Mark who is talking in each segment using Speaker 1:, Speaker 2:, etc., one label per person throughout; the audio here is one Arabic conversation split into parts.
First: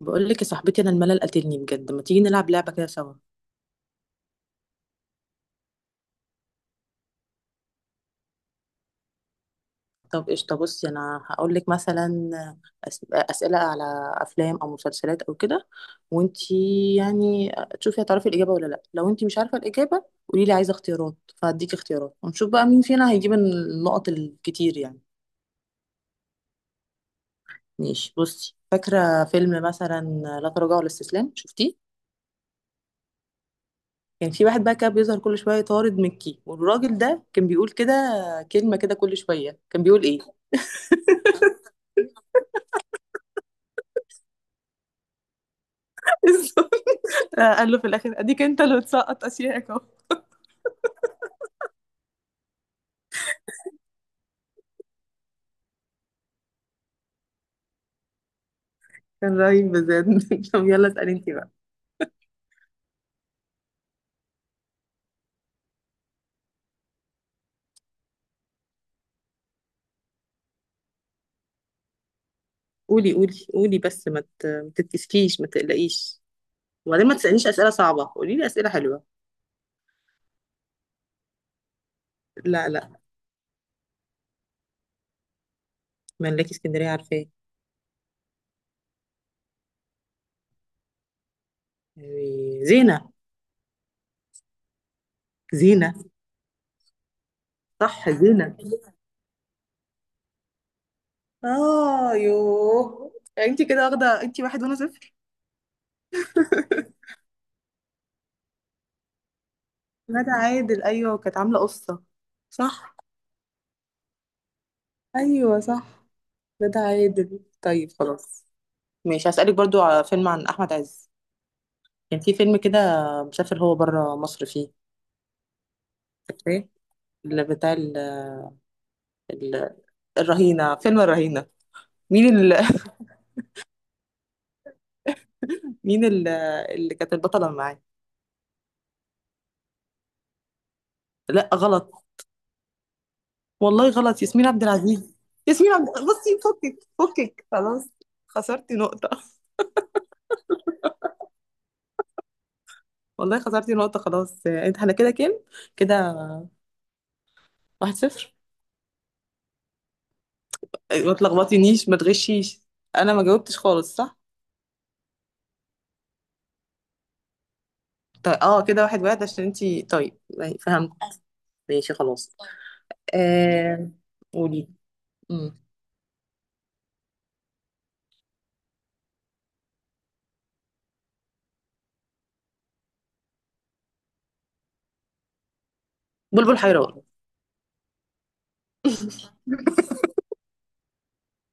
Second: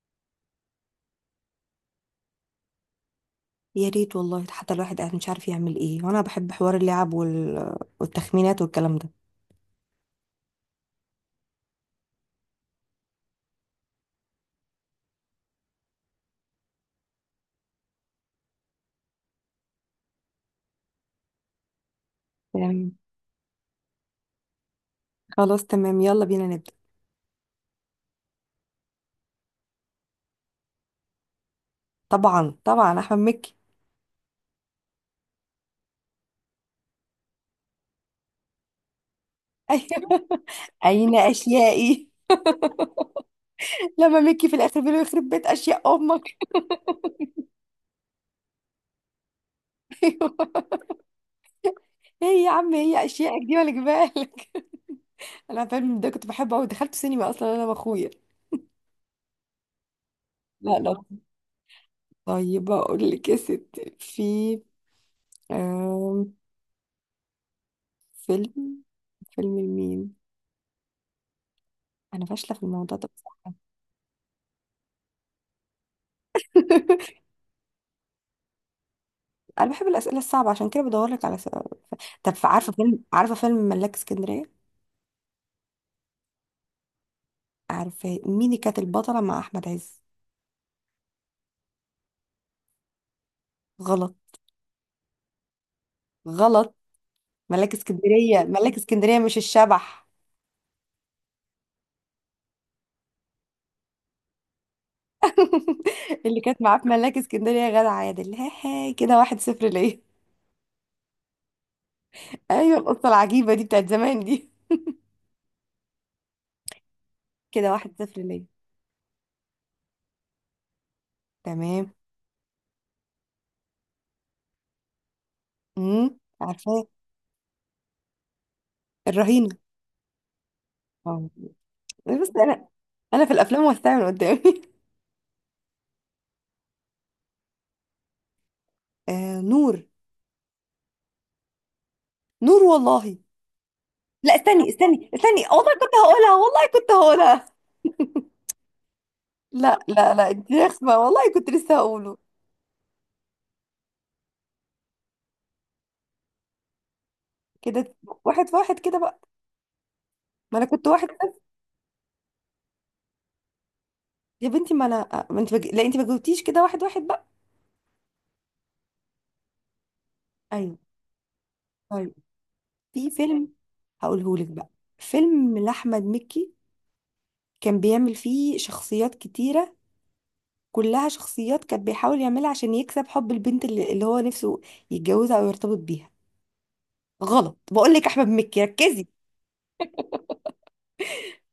Speaker 1: بقول لك يا صاحبتي، انا الملل قاتلني بجد. ما تيجي نلعب لعبه كده سوا؟
Speaker 2: يا ريت والله، حتى الواحد قاعد مش عارف يعمل ايه. وانا بحب حوار اللعب والتخمينات والكلام ده.
Speaker 1: طب قشطه، بصي انا هقول لك مثلا اسئله على افلام او مسلسلات او كده، وانتي يعني تشوفي هتعرفي الاجابه ولا لا. لو انتي مش عارفه الاجابه قولي لي عايزه اختيارات، فهديكي اختيارات ونشوف بقى مين
Speaker 2: تمام.
Speaker 1: فينا هيجيب النقط الكتير يعني.
Speaker 2: خلاص تمام، يلا بينا نبدأ.
Speaker 1: ماشي، بصي فاكره فيلم مثلا لا تراجع ولا استسلام، شفتيه؟
Speaker 2: طبعا طبعا، احمد مكي.
Speaker 1: كان في واحد بقى كان بيظهر كل شويه طارد مكي، والراجل ده كان بيقول كده كلمه كده كل شويه، كان بيقول ايه؟
Speaker 2: ايوه. اين اشيائي؟ لما مكي في الاخر بيقول له يخرب بيت اشياء امك.
Speaker 1: آه، قال له في الاخر اديك انت اللي بتسقط اشيائك اهو.
Speaker 2: ايوه. ايه يا عم، هي اشيائك دي ولا جبالك؟ انا فيلم ده كنت بحبه قوي، دخلت سينما اصلا انا واخويا.
Speaker 1: كان رهيب بجد. طب
Speaker 2: لا
Speaker 1: يلا
Speaker 2: لا.
Speaker 1: اسألي انت بقى.
Speaker 2: طيب اقول لك يا ستي، في آم، فيلم فيلم لمين؟ انا فاشله في الموضوع ده.
Speaker 1: قولي قولي قولي بس، ما تتكسفيش ما تقلقيش. وبعدين ما تسألنيش أسئلة صعبة، قولي لي أسئلة حلوة.
Speaker 2: انا بحب الاسئله الصعبه، عشان كده بدور لك على سؤال. طب
Speaker 1: لا
Speaker 2: عارفه فيلم
Speaker 1: لا،
Speaker 2: عارفه فيلم ملاك اسكندريه؟
Speaker 1: ملاكي اسكندرية عارفاه.
Speaker 2: عارفه مين اللي كانت البطله مع احمد عز؟
Speaker 1: أيوة، زينة.
Speaker 2: غلط.
Speaker 1: زينة.
Speaker 2: غلط. ملاك
Speaker 1: صح
Speaker 2: اسكندريه
Speaker 1: زينة.
Speaker 2: ملاك اسكندريه مش الشبح.
Speaker 1: اه يوه، انت كده واخده، انت واحد وانا صفر.
Speaker 2: اللي كانت معاه في ملاك اسكندريه غادة عادل، هاي هاي كده واحد صفر ليا.
Speaker 1: ندى عادل، ايوه كانت عاملة قصة.
Speaker 2: ايوه،
Speaker 1: صح.
Speaker 2: القصه العجيبه دي بتاعت زمان دي.
Speaker 1: ايوه صح. ندى عادل،
Speaker 2: كده
Speaker 1: طيب
Speaker 2: واحد صفر
Speaker 1: خلاص.
Speaker 2: ليا.
Speaker 1: ماشي، هسألك برضو على فيلم عن أحمد عز.
Speaker 2: تمام.
Speaker 1: كان في فيلم كده، مسافر هو بره مصر فيه.
Speaker 2: امم،
Speaker 1: فاكراه؟
Speaker 2: عارفاه.
Speaker 1: اللي بتاع
Speaker 2: الرهينه.
Speaker 1: ال... الرهينة، فيلم
Speaker 2: اه،
Speaker 1: الرهينة.
Speaker 2: بس
Speaker 1: مين
Speaker 2: انا في الافلام والساعه من قدامي.
Speaker 1: مين اللي كانت البطلة معاه؟
Speaker 2: آه نور.
Speaker 1: لا غلط.
Speaker 2: نور والله.
Speaker 1: والله غلط،
Speaker 2: لا،
Speaker 1: ياسمين عبد
Speaker 2: استني استني
Speaker 1: العزيز.
Speaker 2: استني، والله
Speaker 1: ياسمين عبد،
Speaker 2: كنت هقولها،
Speaker 1: بصي
Speaker 2: والله
Speaker 1: فكك
Speaker 2: كنت هقولها.
Speaker 1: فكك خلاص، خسرتي نقطة.
Speaker 2: لا لا لا، دي رخمة، والله كنت لسه هقوله.
Speaker 1: والله خسرتي نقطة خلاص، انت احنا كده كام؟ كده
Speaker 2: كده
Speaker 1: واحد صفر.
Speaker 2: واحد في واحد كده بقى. ما انا كنت
Speaker 1: أيوة،
Speaker 2: واحد
Speaker 1: ما
Speaker 2: بس.
Speaker 1: تلخبطينيش ما تغشيش. انا ما جاوبتش خالص، صح.
Speaker 2: يا بنتي، ما انا ما انت بج... لا، انت ما جاوبتيش، كده واحد واحد بقى.
Speaker 1: طيب، اه كده واحد واحد عشان انتي طيب.
Speaker 2: ايوه.
Speaker 1: فهمت. ماشي
Speaker 2: طيب،
Speaker 1: خلاص.
Speaker 2: في فيلم
Speaker 1: آه...
Speaker 2: هقوله لك
Speaker 1: قولي.
Speaker 2: بقى، فيلم
Speaker 1: مم.
Speaker 2: لاحمد مكي، كان بيعمل فيه شخصيات كتيرة، كلها شخصيات كان بيحاول يعملها عشان يكسب حب البنت اللي هو نفسه يتجوزها او يرتبط بيها.
Speaker 1: بلبل حيران.
Speaker 2: غلط، بقول لك احمد مكي، ركزي.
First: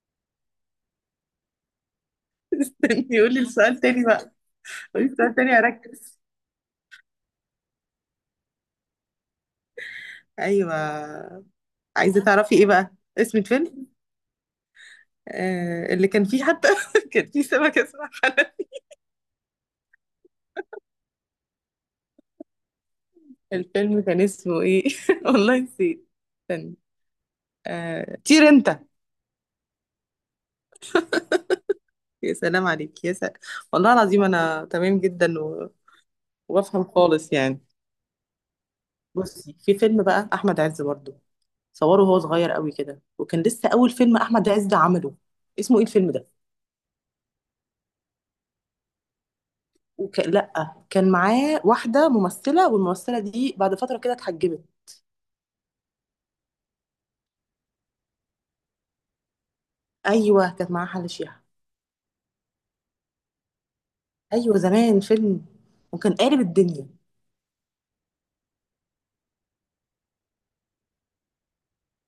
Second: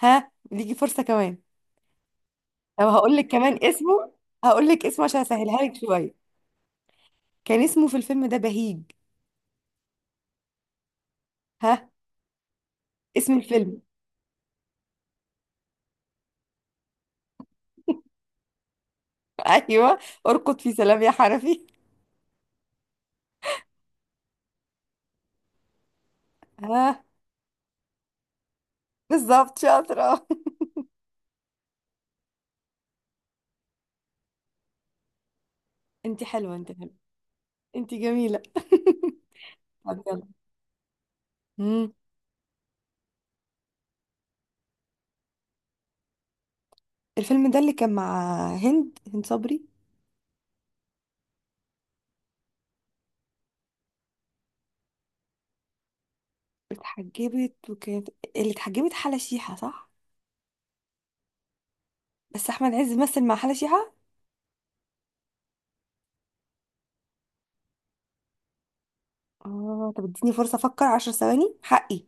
Speaker 2: ها، ليكي فرصة كمان. طب هقول لك
Speaker 1: يقول لي
Speaker 2: كمان
Speaker 1: السؤال تاني
Speaker 2: اسمه،
Speaker 1: بقى،
Speaker 2: هقول لك اسمه
Speaker 1: قولي
Speaker 2: عشان
Speaker 1: السؤال تاني
Speaker 2: اسهلها لك
Speaker 1: اركز.
Speaker 2: شويه. كان اسمه في الفيلم ده بهيج.
Speaker 1: ايوه،
Speaker 2: ها.
Speaker 1: عايزه تعرفي ايه بقى،
Speaker 2: اسم
Speaker 1: اسم
Speaker 2: الفيلم.
Speaker 1: فيلم؟ اللي كان فيه حتى كان فيه سمكه اسمها حنان.
Speaker 2: ايوه. ارقد في سلام يا حنفي.
Speaker 1: الفيلم كان اسمه ايه؟ والله نسيت. استنى.
Speaker 2: ها.
Speaker 1: آه، طير انت.
Speaker 2: بالظبط، شاطره.
Speaker 1: يا سلام عليك يا سلام. والله العظيم انا تمام جدا
Speaker 2: انت حلوه، انت
Speaker 1: وبفهم
Speaker 2: حلوه.
Speaker 1: خالص يعني.
Speaker 2: انت جميله.
Speaker 1: بصي، في
Speaker 2: طب
Speaker 1: فيلم
Speaker 2: يلا.
Speaker 1: بقى احمد عز برضه،
Speaker 2: مم.
Speaker 1: صوره وهو صغير قوي كده، وكان لسه اول فيلم احمد عز عمله. اسمه ايه الفيلم ده؟
Speaker 2: الفيلم ده اللي كان مع هند صبري.
Speaker 1: لا كان معاه واحده ممثله، والممثله دي بعد فتره كده اتحجبت.
Speaker 2: اتحجبت وكانت، اللي اتحجبت حلا شيحه، صح؟
Speaker 1: ايوه كانت معاه حل شيحه.
Speaker 2: بس احمد عز مثل مع حلا شيحه.
Speaker 1: ايوه زمان، فيلم وكان قالب الدنيا.
Speaker 2: اه، طب اديني فرصه افكر 10 ثواني حقي.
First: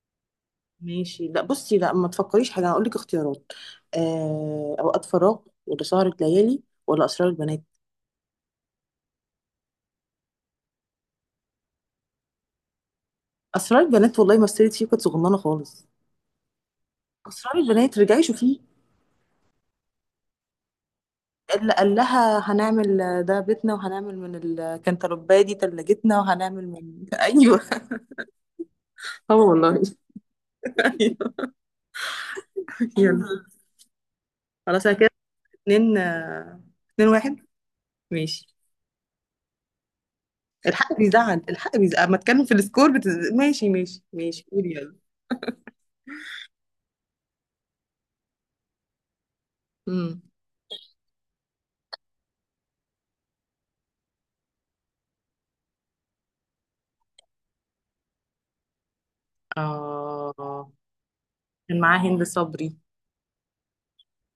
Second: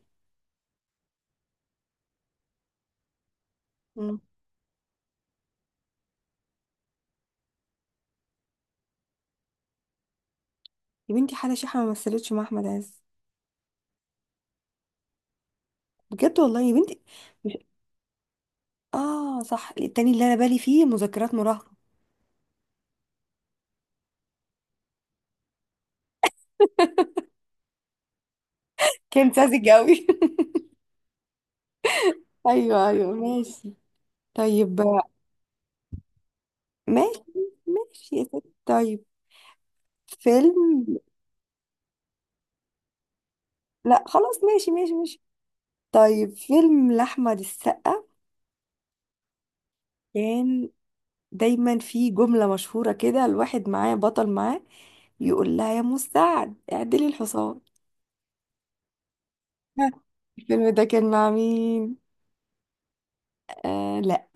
Speaker 1: ماشي، لا بصي لا ما تفكريش حاجه، هقول لك اختيارات.
Speaker 2: مم.
Speaker 1: اوقات فراغ ولا سهره ليالي ولا اسرار البنات؟
Speaker 2: يا بنتي، حلا شيحه ما مثلتش مع احمد عز.
Speaker 1: اسرار البنات والله، مثلت فيه كانت صغننه خالص.
Speaker 2: بجد والله يا بنتي. مش...
Speaker 1: اسرار البنات رجعي شوفيه.
Speaker 2: اه صح، التاني اللي انا بالي فيه مذكرات مراهقة.
Speaker 1: اللي قال لها هنعمل ده بيتنا، وهنعمل من الكنتالوبايه دي تلاجتنا، وهنعمل من، ايوه.
Speaker 2: كان
Speaker 1: اه
Speaker 2: ساذج
Speaker 1: والله.
Speaker 2: قوي.
Speaker 1: ايوه.
Speaker 2: ايوه ايوه،
Speaker 1: يلا
Speaker 2: ماشي. طيب.
Speaker 1: خلاص أنا كده اتنين، اتنين
Speaker 2: ماشي
Speaker 1: واحد.
Speaker 2: ماشي يا
Speaker 1: ماشي،
Speaker 2: ستي، طيب. فيلم.
Speaker 1: الحق بيزعل، الحق بيزعل اما اتكلم في السكور، ماشي ماشي
Speaker 2: لا خلاص،
Speaker 1: ماشي،
Speaker 2: ماشي
Speaker 1: قولي
Speaker 2: ماشي
Speaker 1: يلا.
Speaker 2: ماشي. طيب، فيلم لأحمد السقا،
Speaker 1: امم.
Speaker 2: كان دايما في جملة مشهورة كده، الواحد معاه بطل معاه يقول لها يا مساعد اعدلي الحصان. ها، الفيلم
Speaker 1: اه
Speaker 2: ده كان مع
Speaker 1: كان
Speaker 2: مين؟
Speaker 1: معاه هند صبري.
Speaker 2: آه لا.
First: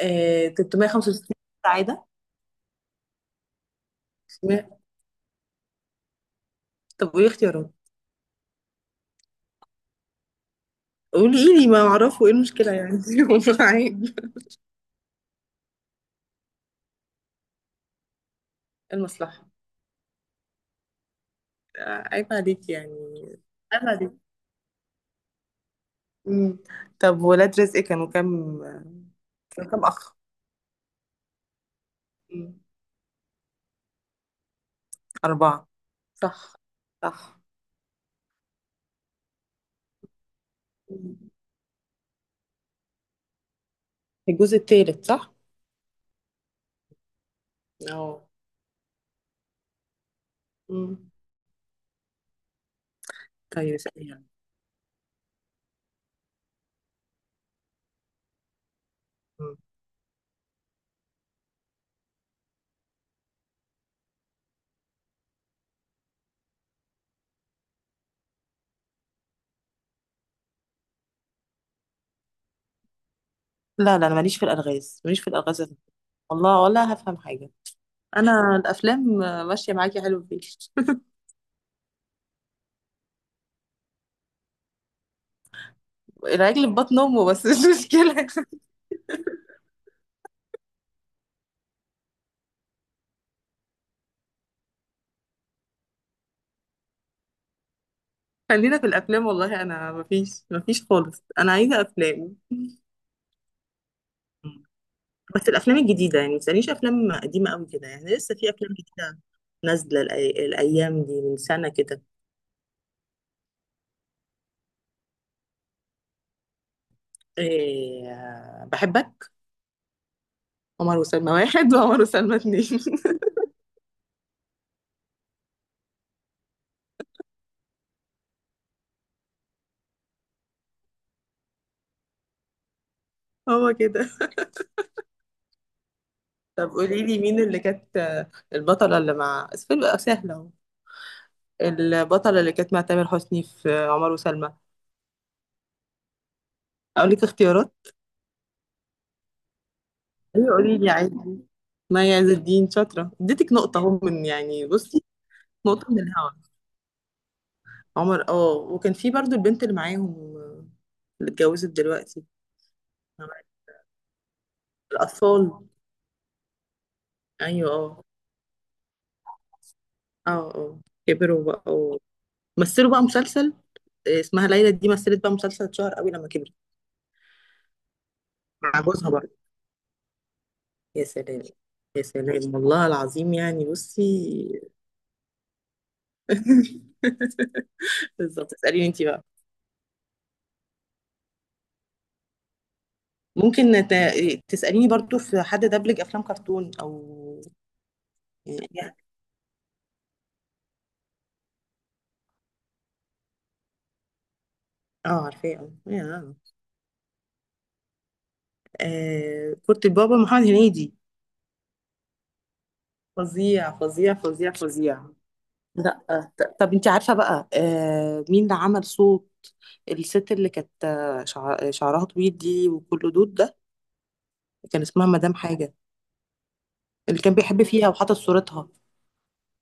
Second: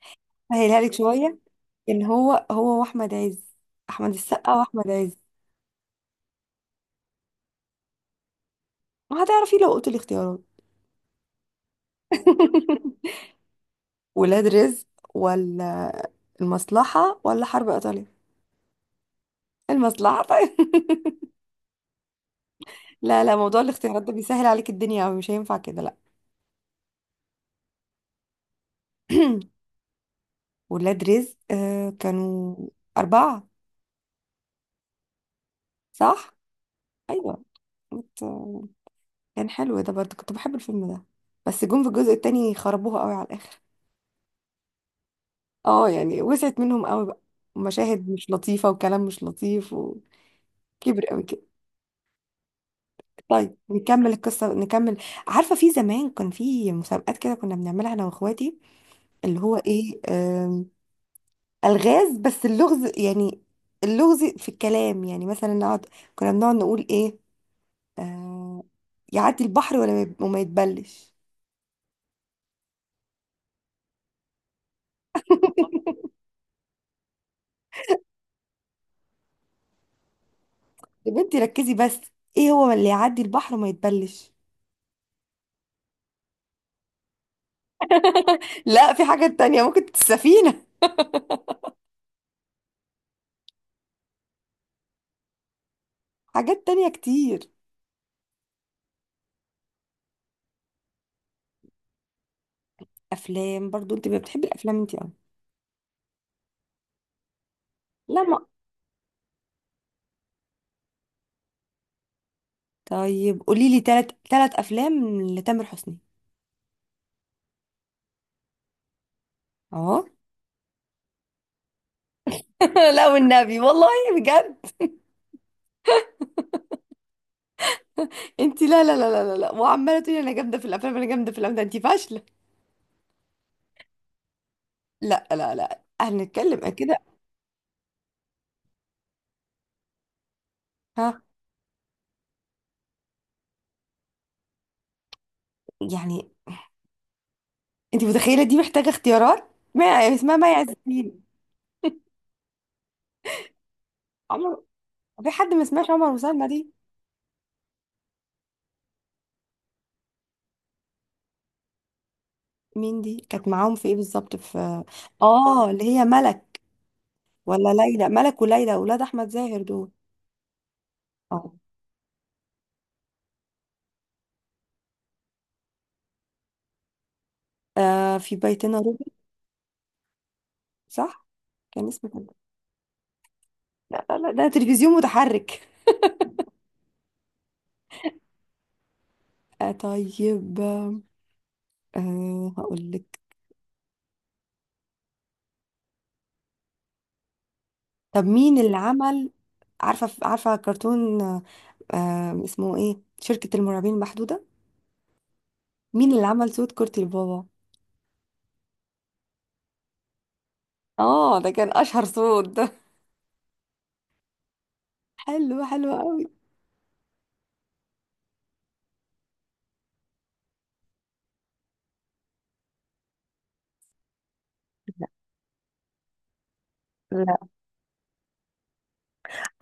Speaker 1: آه
Speaker 2: هسهلها لك
Speaker 1: 365
Speaker 2: شويه. ان
Speaker 1: سعادة.
Speaker 2: هو، هو واحمد عز، احمد السقا واحمد عز.
Speaker 1: طب وايه اختيارات؟
Speaker 2: ما هتعرفي لو قلت الاختيارات.
Speaker 1: قولي، ايه لي ما اعرفه؟ ايه المشكلة يعني؟ عيب.
Speaker 2: ولاد رزق ولا المصلحه ولا حرب ايطاليا؟
Speaker 1: المصلحة.
Speaker 2: المصلحه. طيب.
Speaker 1: عيب عليك يعني.
Speaker 2: لا لا، موضوع
Speaker 1: عيب
Speaker 2: الاختيارات ده
Speaker 1: عليك.
Speaker 2: بيسهل عليك الدنيا أوي، مش هينفع كده، لا.
Speaker 1: مم. طب ولاد رزق كانوا كام؟ كانوا كام اخ؟
Speaker 2: ولاد رزق، آه، كانوا
Speaker 1: مم.
Speaker 2: أربعة.
Speaker 1: أربعة.
Speaker 2: صح؟
Speaker 1: صح.
Speaker 2: أيوة.
Speaker 1: صح.
Speaker 2: كنت-، كان حلو ده برضه، كنت بحب الفيلم ده.
Speaker 1: مم.
Speaker 2: بس جم في الجزء التاني خربوها قوي على الآخر.
Speaker 1: الجزء الثالث صح؟
Speaker 2: اه يعني، وسعت منهم قوي بقى، مشاهد
Speaker 1: اه.
Speaker 2: مش لطيفة وكلام مش لطيف وكبر قوي
Speaker 1: امم.
Speaker 2: كده. طيب
Speaker 1: طيب اسألي
Speaker 2: نكمل
Speaker 1: يلا.
Speaker 2: القصة نكمل. عارفة، في زمان كان في مسابقات كده كنا بنعملها أنا وإخواتي، اللي هو
Speaker 1: مم.
Speaker 2: إيه، ألغاز. بس اللغز يعني، اللغز في الكلام يعني، مثلا نقعد، كنا بنقعد نقول إيه، آه، يعدي البحر ولا ما يب- وما يتبلش.
Speaker 1: لا لا، انا ماليش في الالغاز ماليش في الالغاز أبداً. والله ولا هفهم حاجه، انا الافلام ماشيه معاكي حلو فيه.
Speaker 2: يا بنتي ركزي بس، إيه هو اللي يعدي البحر وما يتبلش؟
Speaker 1: العجل في بطن امه، بس مش مشكله.
Speaker 2: لا، في حاجات تانية، ممكن السفينة، حاجات تانية كتير.
Speaker 1: خلينا في الافلام، والله انا مفيش مفيش خالص، انا عايزه افلام.
Speaker 2: افلام برضو انت بتحبي
Speaker 1: مم.
Speaker 2: الافلام انت، اه.
Speaker 1: بس الافلام الجديده يعني، ما تسالنيش افلام قديمه قوي كده يعني،
Speaker 2: لا
Speaker 1: لسه
Speaker 2: ما.
Speaker 1: في افلام جديده نازله الايام دي من سنه كده.
Speaker 2: طيب قولي لي ثلاث افلام لتامر حسني.
Speaker 1: إيه بحبك.
Speaker 2: اه.
Speaker 1: عمر وسلمى واحد، وعمر وسلمى اتنين.
Speaker 2: لا والنبي والله، بجد انت. لا لا لا لا لا لا. وعماله تقولي انا جامده في الافلام، انا جامده في الافلام، ده انت فاشله.
Speaker 1: هو كده.
Speaker 2: لا لا لا، هنتكلم عن
Speaker 1: طب
Speaker 2: كده.
Speaker 1: قولي لي مين اللي كانت البطلة اللي مع بس فيلم سهلة اهو،
Speaker 2: ها.
Speaker 1: البطلة اللي كانت مع تامر حسني في عمر وسلمى؟
Speaker 2: يعني
Speaker 1: اقول لك اختيارات؟
Speaker 2: انت متخيله دي محتاجه اختيارات؟ ما يعني اسمها، ما
Speaker 1: ايوه
Speaker 2: عز
Speaker 1: قولي لي عادي.
Speaker 2: الدين.
Speaker 1: مي عز الدين، شاطرة اديتك نقطة اهو، من
Speaker 2: عمر.
Speaker 1: يعني بصي،
Speaker 2: في حد ما سمعش
Speaker 1: نقطة من
Speaker 2: عمر
Speaker 1: الهوا.
Speaker 2: وسلمى دي؟
Speaker 1: عمر، وكان في برضو البنت اللي معاهم، آه، اللي اتجوزت دلوقتي.
Speaker 2: مين دي كانت معاهم في ايه بالظبط، في،
Speaker 1: الأطفال.
Speaker 2: اه، اللي هي ملك
Speaker 1: ايوه
Speaker 2: ولا
Speaker 1: اه
Speaker 2: ليلى. ملك وليلى اولاد احمد زاهر دول.
Speaker 1: اه اه. كبروا
Speaker 2: اه.
Speaker 1: بقى مثلوا بقى مسلسل. اسمها ليلى دي مثلت بقى مسلسل اتشهر قوي لما كبرت،
Speaker 2: آه، في بيتنا
Speaker 1: مع
Speaker 2: روبي.
Speaker 1: جوزها برضه. يا
Speaker 2: صح،
Speaker 1: سلام.
Speaker 2: كان
Speaker 1: يا
Speaker 2: اسمه كده.
Speaker 1: سلام، والله العظيم يعني
Speaker 2: لا
Speaker 1: بصي.
Speaker 2: لا لا، ده تلفزيون متحرك.
Speaker 1: بالظبط، اسأليني انت بقى.
Speaker 2: آه طيب، آه، هقول لك.
Speaker 1: ممكن تسأليني برضو، في حد دبلج افلام كرتون او
Speaker 2: طب مين اللي
Speaker 1: يعني؟
Speaker 2: عمل. عارفه، عارفه كرتون، آه، اسمه ايه، شركة المرعبين المحدودة.
Speaker 1: اه عارفاه. اه
Speaker 2: مين اللي
Speaker 1: يا.
Speaker 2: عمل صوت كورتي البابا؟
Speaker 1: كرة البابا محمد هنيدي.
Speaker 2: اه، ده كان اشهر صوت ده.
Speaker 1: فظيع فظيع فظيع فظيع.
Speaker 2: حلو، حلو
Speaker 1: لا،
Speaker 2: قوي.
Speaker 1: طب انت عارفة بقى، مين اللي عمل صوت الست اللي كانت شعرها طويل دي وكله دود ده؟ كان اسمها مدام حاجة، اللي كان
Speaker 2: لا
Speaker 1: بيحب فيها وحاطط صورتها.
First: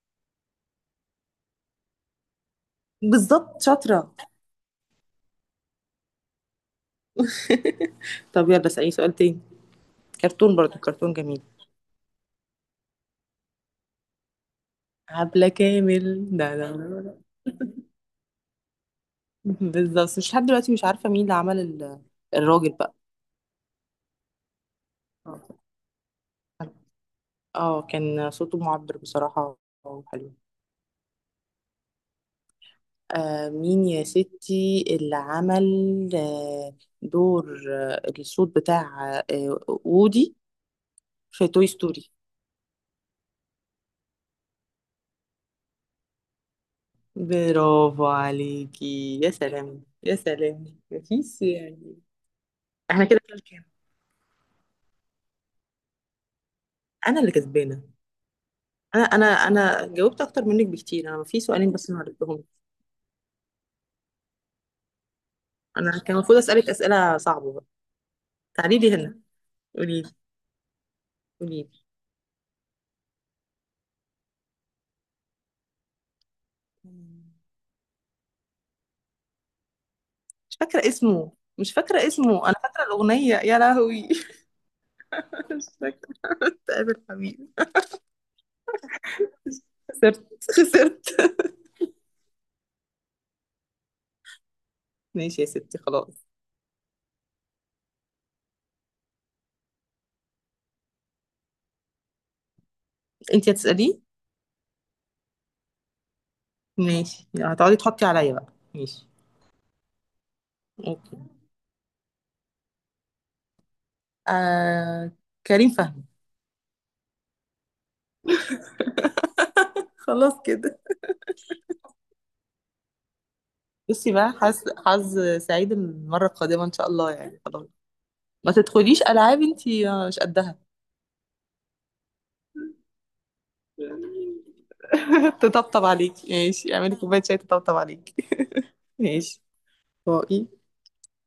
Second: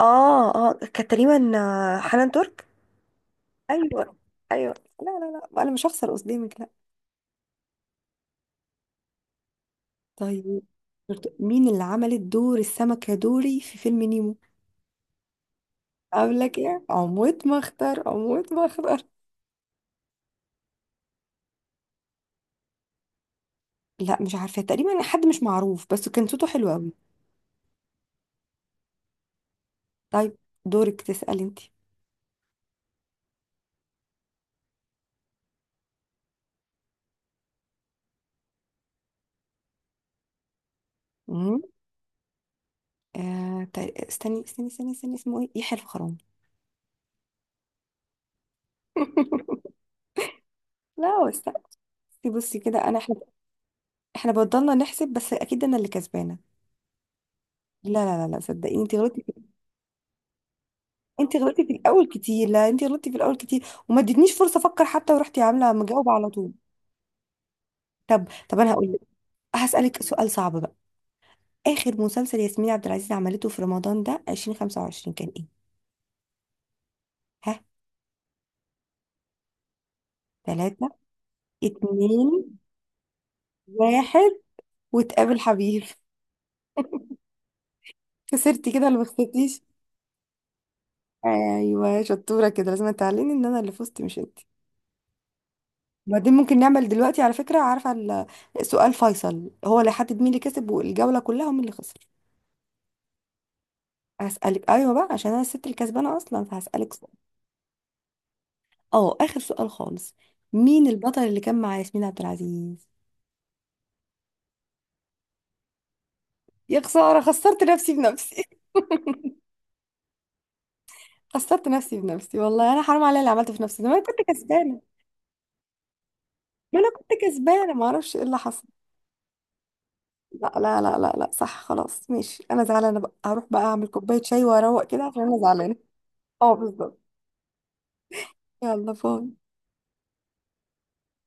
Speaker 2: اه اه، كانت تقريبا حنان ترك.
Speaker 1: بالضبط شاطرة.
Speaker 2: ايوه. ايوه. لا لا لا، انا مش هخسر قصدي.
Speaker 1: طب يلا اسألي سؤال تاني، كرتون
Speaker 2: طيب.
Speaker 1: برضو كرتون جميل.
Speaker 2: مين اللي عملت دور السمكة دوري في فيلم نيمو؟
Speaker 1: عبلة كامل، لا
Speaker 2: قبلك
Speaker 1: لا،
Speaker 2: ايه،
Speaker 1: لا لا.
Speaker 2: عمود مختار، عمود مختار.
Speaker 1: بالظبط، بس مش لحد دلوقتي مش عارفة مين اللي عمل الراجل بقى.
Speaker 2: لا مش عارفة، تقريبا حد مش معروف، بس كان صوته حلو قوي.
Speaker 1: اه كان صوته معبر بصراحة وحلو.
Speaker 2: طيب، دورك تسألي انت.
Speaker 1: مين يا ستي اللي عمل آه دور الصوت بتاع وودي في
Speaker 2: امم.
Speaker 1: توي ستوري؟
Speaker 2: آه طيب، استني استني استني استني، اسمه ايه، يحيى الفخراني.
Speaker 1: برافو عليكي، يا سلام يا سلام،
Speaker 2: لا هو
Speaker 1: مفيش
Speaker 2: استني،
Speaker 1: يعني.
Speaker 2: بصي كده انا،
Speaker 1: احنا
Speaker 2: احنا
Speaker 1: كده كام؟
Speaker 2: احنا بضلنا نحسب، بس اكيد انا اللي كسبانة.
Speaker 1: انا اللي كسبانة.
Speaker 2: لا لا لا لا، صدقيني انت
Speaker 1: انا
Speaker 2: غلطتي
Speaker 1: انا
Speaker 2: في...
Speaker 1: انا جاوبت اكتر منك بكتير، انا
Speaker 2: انت
Speaker 1: في
Speaker 2: غلطتي في
Speaker 1: سؤالين بس ما
Speaker 2: الاول
Speaker 1: عرفتهم.
Speaker 2: كتير، لا انت غلطتي في الاول كتير وما ادتنيش فرصة افكر حتى، ورحتي عاملة
Speaker 1: انا
Speaker 2: مجاوبة
Speaker 1: كان
Speaker 2: على
Speaker 1: المفروض
Speaker 2: طول.
Speaker 1: اسالك اسئله صعبه بقى.
Speaker 2: طب انا
Speaker 1: تعالي
Speaker 2: هقول
Speaker 1: لي
Speaker 2: لك،
Speaker 1: هنا.
Speaker 2: هسألك
Speaker 1: قولي لي
Speaker 2: سؤال صعب بقى.
Speaker 1: قولي لي.
Speaker 2: اخر مسلسل ياسمين عبد العزيز عملته في رمضان ده 2025 كان ايه؟ ها.
Speaker 1: مش فاكره
Speaker 2: ثلاثة،
Speaker 1: اسمه. مش فاكره اسمه، انا
Speaker 2: اتنين،
Speaker 1: فاكره الاغنيه يا لهوي.
Speaker 2: واحد، وتقابل
Speaker 1: انا مش
Speaker 2: حبيب.
Speaker 1: فاكره. تقابل حبيبي.
Speaker 2: خسرتي كده ولا ما خسرتيش؟
Speaker 1: خسرت خسرت.
Speaker 2: ايوه، شطورة كده. لازم تعلمي ان انا اللي فزت مش انت.
Speaker 1: ماشي يا ستي خلاص.
Speaker 2: وبعدين ممكن نعمل دلوقتي على فكرة، عارفة سؤال فيصل هو اللي حدد مين اللي كسب والجولة كلها ومين اللي خسر.
Speaker 1: انت هتساليه.
Speaker 2: هسألك، ايوه بقى، عشان انا الست الكسبانة اصلا، فهسألك سؤال.
Speaker 1: ماشي، هتقعدي تحطي عليا بقى، ماشي.
Speaker 2: اه، اخر سؤال خالص. مين
Speaker 1: اوكي.
Speaker 2: البطل اللي كان مع ياسمين عبد العزيز؟
Speaker 1: آه... كريم فهمي.
Speaker 2: يا خسارة، خسرت نفسي بنفسي.
Speaker 1: خلاص كده.
Speaker 2: خسرت نفسي بنفسي، والله انا حرام عليا اللي عملته في نفسي ده، ما انا
Speaker 1: بصي
Speaker 2: كنت
Speaker 1: بقى، حظ
Speaker 2: كسبانة.
Speaker 1: حظ سعيد المره القادمه ان
Speaker 2: ما
Speaker 1: شاء
Speaker 2: انا كنت
Speaker 1: الله يعني، خلاص.
Speaker 2: كسبانة، ما اعرفش ايه اللي
Speaker 1: ما
Speaker 2: حصل.
Speaker 1: تدخليش العاب انتي، مش
Speaker 2: لا
Speaker 1: قدها.
Speaker 2: لا لا لا لا، صح، خلاص ماشي، انا زعلانة بقى، هروح بقى اعمل كوباية شاي واروق كده عشان انا زعلانة.
Speaker 1: تطبطب عليكي،
Speaker 2: اه
Speaker 1: ماشي اعملي
Speaker 2: بالظبط.
Speaker 1: كوبايه شاي تطبطب عليكي.
Speaker 2: يلا باي.
Speaker 1: ماشي باي.